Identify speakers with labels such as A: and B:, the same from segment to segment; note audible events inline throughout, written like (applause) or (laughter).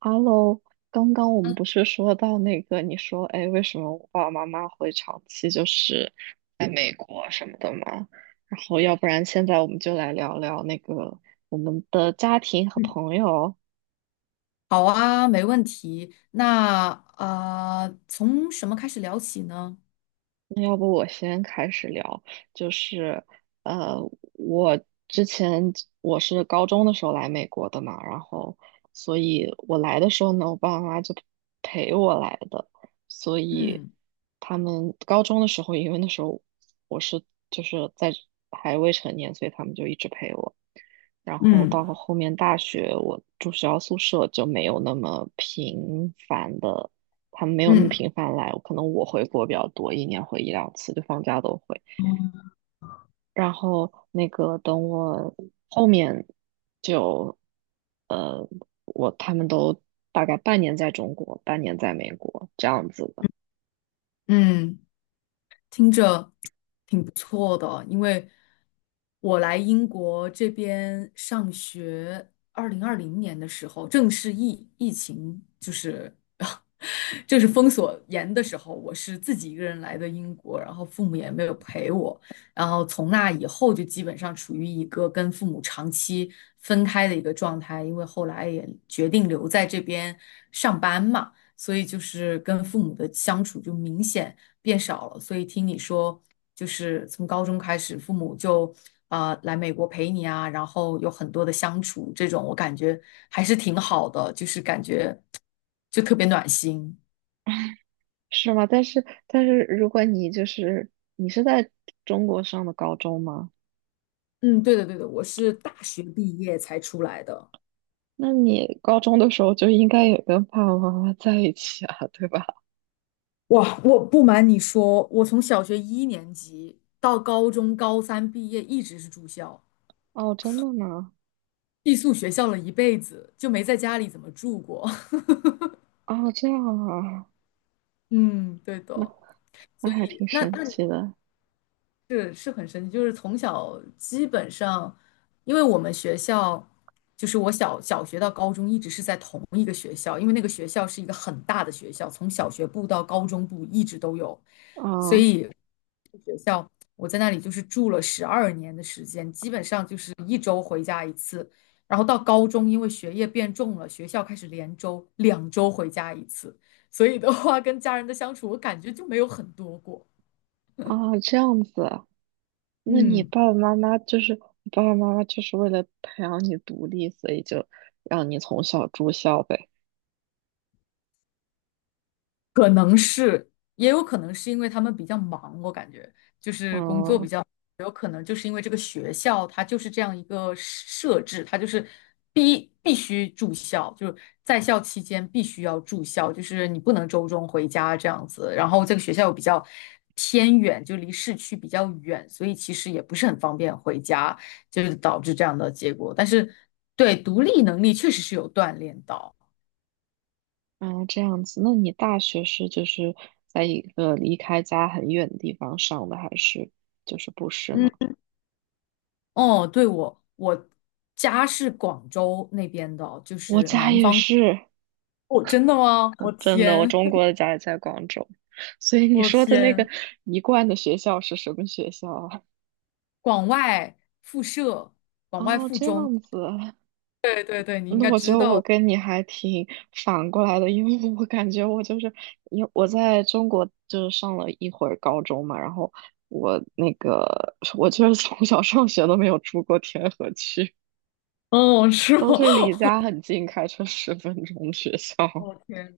A: Hello，刚刚我们不是说到那个，你说，哎，为什么我爸爸妈妈会长期就是在美国什么的吗？然后，要不然现在我们就来聊聊那个我们的家庭和
B: 嗯，
A: 朋友。
B: 好啊，没问题。那从什么开始聊起呢？
A: 那要不我先开始聊，就是呃，我之前我是高中的时候来美国的嘛，然后所以我来的时候呢，我爸爸妈妈就陪我来的，所以
B: 嗯
A: 他们高中的时候，因为那时候我是就是在还未成年，所以他们就一直陪我。然后
B: 嗯
A: 到后面大学，我住学校宿舍就没有那么频繁的。他们没有那么
B: 嗯
A: 频繁来，可能我回国比较多，一年回一两次，就放假都回。然后那个等我后面就呃，我他们都大概半年在中国，半年在美国这样子的。
B: 嗯，听着挺不错的，因为我来英国这边上学，2020年的时候，正是疫情就是 (laughs) 正是封锁严的时候，我是自己一个人来的英国，然后父母也没有陪我，然后从那以后就基本上处于一个跟父母长期分开的一个状态，因为后来也决定留在这边上班嘛。所以就是跟父母的相处就明显变少了。所以听你说，就是从高中开始，父母就啊来美国陪你啊，然后有很多的相处，这种我感觉还是挺好的，就是感觉就特别暖心。
A: 是吗？但是如果你就是你是在中国上的高中吗？
B: 嗯，对的，对的，我是大学毕业才出来的。
A: 那你高中的时候就应该也跟爸爸妈妈在一起啊，对吧？
B: 哇，我不瞒你说，我从小学一年级到高中高三毕业，一直是住校，
A: 哦，真的吗？
B: 寄宿学校了一辈子，就没在家里怎么住过。(laughs)
A: 哦，这样啊，
B: 嗯，对
A: 那
B: 的。
A: 那还挺
B: 那
A: 神
B: 那你
A: 奇的。
B: 是很神奇，就是从小基本上，因为我们学校就是我小学到高中一直是在同一个学校，因为那个学校是一个很大的学校，从小学部到高中部一直都有，所
A: 啊
B: 以学校我在那里就是住了12年的时间，基本上就是一周回家一次，然后到高中因为学业变重了，学校开始连周2周回家一次，所以的话跟家人的相处我感觉就没有很多过，
A: 啊，这样子，那你
B: 嗯。
A: 爸爸妈妈就是你爸爸妈妈就是为了培养你独立，所以就让你从小住校呗。
B: 可能是，也有可能是因为他们比较忙，我感觉就是工作
A: 嗯
B: 比较，有可能就是因为这个学校它就是这样一个设置，它就是必须住校，就是在校期间必须要住校，就是你不能周中回家这样子。然后这个学校又比较偏远，就离市区比较远，所以其实也不是很方便回家，就是导致这样的结果。但是对独立能力确实是有锻炼到。
A: 嗯，这样子，那你大学是就是在一个离开家很远的地方上的，还是就是不是呢？
B: 嗯。哦，对，我家是广州那边的，就
A: 我
B: 是
A: 家
B: 南
A: 也
B: 方。
A: 是。
B: 哦，真的吗？
A: (laughs)
B: 我
A: 嗯真的，我
B: 天，
A: 中国
B: (laughs)
A: 的家也在广州，所以你
B: 我
A: 说的那个
B: 天，
A: 一贯的学校是什么学校啊？
B: 广外附设，广外
A: 哦，
B: 附
A: 这
B: 中。
A: 样子。
B: 对对对，你应
A: 那
B: 该
A: 我觉
B: 知
A: 得我
B: 道。
A: 跟你还挺反过来的，因为我感觉我就是，因为我在中国就是上了一会儿高中嘛，然后我那个 (laughs) 我就是从小上学都没有出过天河区，
B: 哦，是
A: 都
B: 吗？
A: 是离家很近，开车十分钟学校。
B: (laughs) 我天，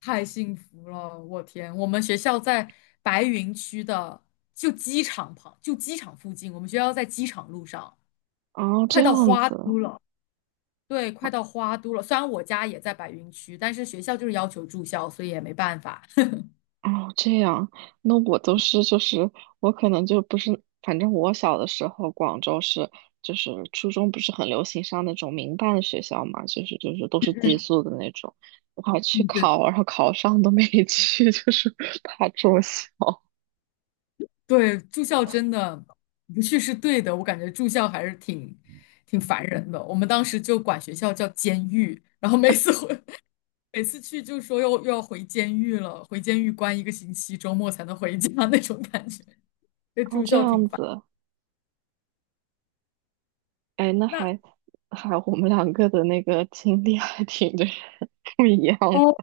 B: 太幸福了！我天，我们学校在白云区的，就机场旁，就机场附近。我们学校在机场路上，
A: 哦，这
B: 快
A: 样
B: 到花
A: 子。
B: 都了。对，快到花都了。虽然我家也在白云区，但是学校就是要求住校，所以也没办法。
A: 哦，这样，那我都是就是我可能就不是，反正我小的时候，广州是就是初中不是很流行上那种民办学校嘛，就是都是寄宿的那种，我还去
B: 嗯，对
A: 考，然后考上都没 (laughs) 去，就是怕住校。
B: 对，住校真的不去是对的，我感觉住校还是挺烦人的。我们当时就管学校叫监狱，然后每次回 (laughs) 每次去就说又要回监狱了，回监狱关一个星期，周末才能回家 (laughs) 那种感觉。这
A: 哦，
B: 住
A: 这
B: 校
A: 样
B: 挺烦。
A: 子，哎，那
B: 那
A: 还还我们两个的那个经历还挺 (laughs) 这样，
B: 哦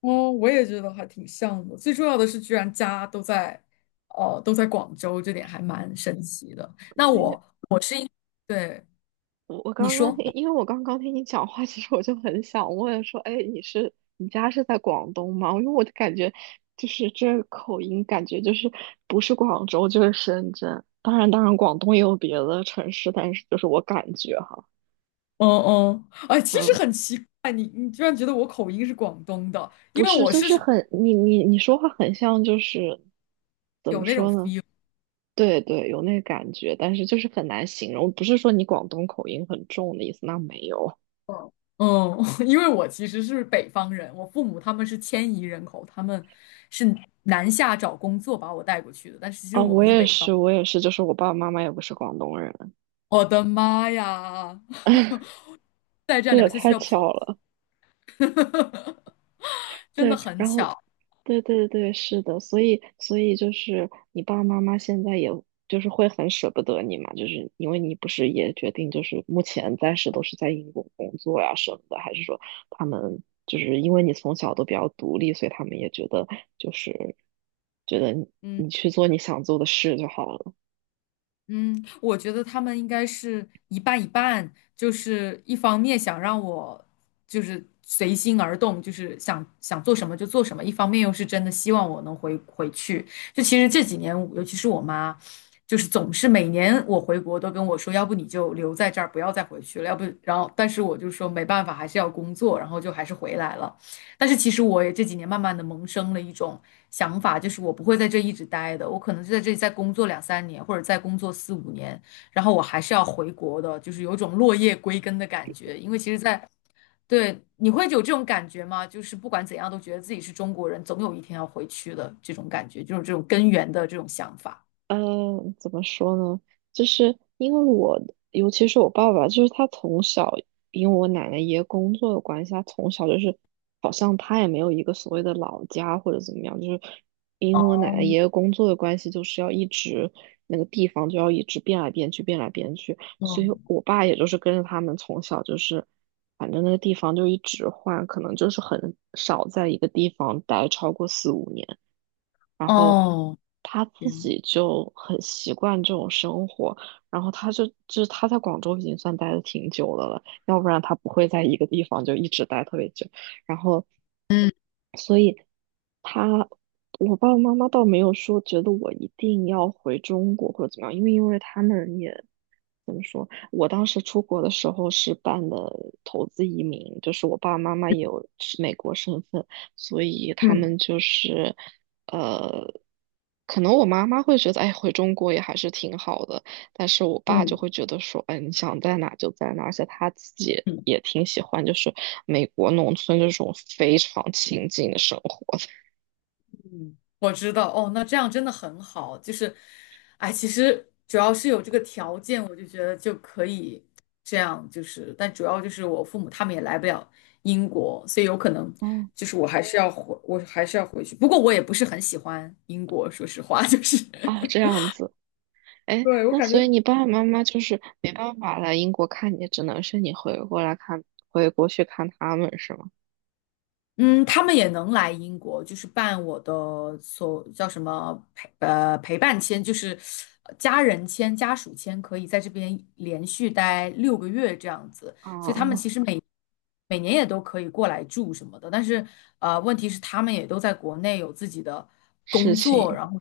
B: 哦，我也觉得还挺像的。最重要的是，居然家都在哦都在广州，这点还蛮神奇的。那
A: 对，
B: 我对，
A: 我
B: 你
A: 刚刚
B: 说。
A: 听，因为我刚刚听你讲话，其实我就很想问说，哎，你是你家是在广东吗？因为我就感觉就是这个口音，感觉就是不是广州就是深圳。当然，当然，广东也有别的城市，但是就是我感觉哈，
B: 嗯嗯，哎，其实
A: 嗯，
B: 很奇怪，你居然觉得我口音是广东的，因
A: 不
B: 为
A: 是，
B: 我
A: 就
B: 是
A: 是很你说话很像，就是怎么
B: 有那种
A: 说呢？
B: feel，
A: 对对，有那个感觉，但是就是很难形容。不是说你广东口音很重的意思，那没有。
B: 嗯，嗯 (laughs) 因为我其实是北方人，我父母他们是迁移人口，他们是南下找工作把我带过去的，但是其实
A: 啊、
B: 我
A: 我
B: 们是
A: 也
B: 北方，
A: 是，我也是，就是我爸爸妈妈也不是广东人。
B: 我的妈呀，
A: (laughs)
B: (laughs) 再这
A: 这
B: 样
A: 也
B: 聊下去
A: 太
B: 要跑，
A: 巧了，
B: (laughs) 真的
A: 对，
B: 很
A: 然后，
B: 巧，
A: 对对对，是的，所以所以就是你爸爸妈妈现在也就是会很舍不得你嘛，就是因为你不是也决定就是目前暂时都是在英国工作呀什么的，还是说他们就是因为你从小都比较独立，所以他们也觉得就是觉得你
B: 嗯。
A: 你去做你想做的事就好了。
B: 嗯，我觉得他们应该是一半一半，就是一方面想让我就是随心而动，就是想想做什么就做什么，一方面又是真的希望我能回去。就其实这几年，尤其是我妈，就是总是每年我回国都跟我说，要不你就留在这儿，不要再回去了，要不然后，但是我就说没办法，还是要工作，然后就还是回来了。但是其实我也这几年慢慢的萌生了一种想法，就是我不会在这一直待的，我可能就在这里再工作2、3年，或者再工作四五年，然后我还是要回国的，就是有种落叶归根的感觉。因为其实在，对，你会有这种感觉吗？就是不管怎样都觉得自己是中国人，总有一天要回去的这种感觉，就是这种根源的这种想法。
A: 嗯，怎么说呢？就是因为我，尤其是我爸爸，就是他从小，因为我奶奶爷爷工作的关系，他从小就是好像他也没有一个所谓的老家或者怎么样，就是因为我奶奶爷爷工作的关系，就是要一直那个地方就要一直变来变去，变来变去，
B: 哦
A: 所以我爸也就是跟着他们从小就是，反正那个地方就一直换，可能就是很少在一个地方待超过四五年。然后
B: 哦，
A: 他自
B: 天
A: 己就很习惯这种生活，然后他就是他在广州已经算待的挺久的了，要不然他不会在一个地方就一直待特别久。然后。所以。他，我爸爸妈妈倒没有说觉得我一定要回中国或者怎么样，因为他们也怎么说，我当时出国的时候是办的投资移民，就是我爸爸妈妈也有是美国身份，所以他
B: 嗯
A: 们就是呃，可能我妈妈会觉得，哎，回中国也还是挺好的，但是我爸就
B: 嗯
A: 会觉得说，哎，你想在哪就在哪，而且他自己也
B: 嗯。
A: 也挺喜欢，就是美国农村这种非常清静的生活。
B: 嗯，我知道哦，那这样真的很好。就是，哎，其实主要是有这个条件，我就觉得就可以这样。就是，但主要就是我父母他们也来不了英国，所以有可能
A: 哦，
B: 就是我还是要回去。不过我也不是很喜欢英国，说实话，就是 (laughs)
A: 啊，这样子，哎，
B: 对，我
A: 那
B: 感觉
A: 所以你爸爸妈妈就是没办法来英国看你，只能是你回过来看，回国去看他们是吗？
B: 嗯，他们也能来英国，就是办我的所叫什么陪伴签，就是家人签、家属签，可以在这边连续待6个月这样子。所以他们其
A: 啊，
B: 实每年也都可以过来住什么的，但是问题是他们也都在国内有自己的
A: 事
B: 工
A: 情，
B: 作，然后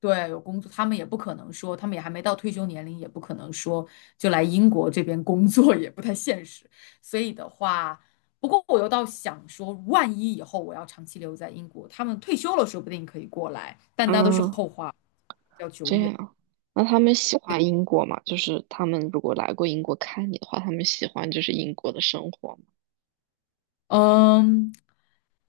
B: 对，有工作，他们也不可能说，他们也还没到退休年龄，也不可能说就来英国这边工作，也不太现实。所以的话，不过我又倒想说，万一以后我要长期留在英国，他们退休了，说不定可以过来，但
A: 啊，
B: 那都是后话，比较久
A: 这
B: 远。
A: 样，那他们喜欢英国吗？就是他们如果来过英国看你的话，他们喜欢就是英国的生活吗？
B: 嗯，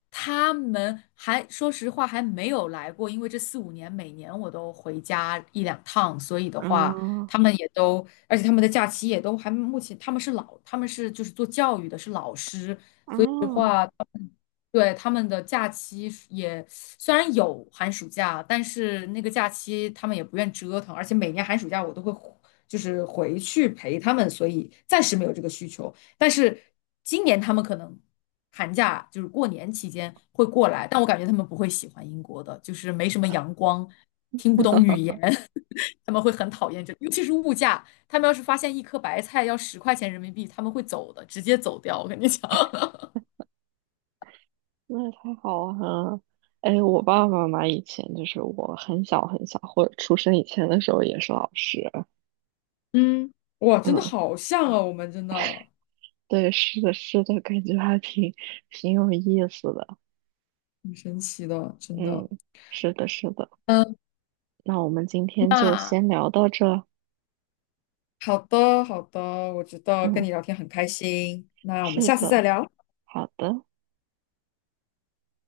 B: 他们还说实话还没有来过，因为这四五年每年我都回家1、2趟，所以的话，
A: 啊
B: 他们也都，而且他们的假期也都还目前他们是就是做教育的，是老师，所以的
A: 啊，
B: 话。对，他们的假期是也虽然有寒暑假，但是那个假期他们也不愿折腾，而且每年寒暑假我都会就是回去陪他们，所以暂时没有这个需求。但是今年他们可能寒假就是过年期间会过来，但我感觉他们不会喜欢英国的，就是没什么阳光，听不懂语言，(laughs) 他们会很讨厌这，尤其是物价，他们要是发现一颗白菜要10块钱人民币，他们会走的，直接走掉，我跟你讲。(laughs)
A: 那也太好玩了！哎，我爸爸妈妈以前就是我很小很小，或者出生以前的时候也是老师，
B: 嗯，哇，真的
A: 嗯。
B: 好像啊，我们真的
A: 对，是的，是的，感觉还挺挺有意思的。
B: 很神奇的，真的。
A: 嗯，是的，是的。
B: 嗯，
A: 那我们今天就
B: 那
A: 先聊到这。
B: 好的，好的，我觉得跟
A: 嗯，
B: 你聊天很开心，那我们
A: 是
B: 下次再
A: 的，
B: 聊。
A: 好的。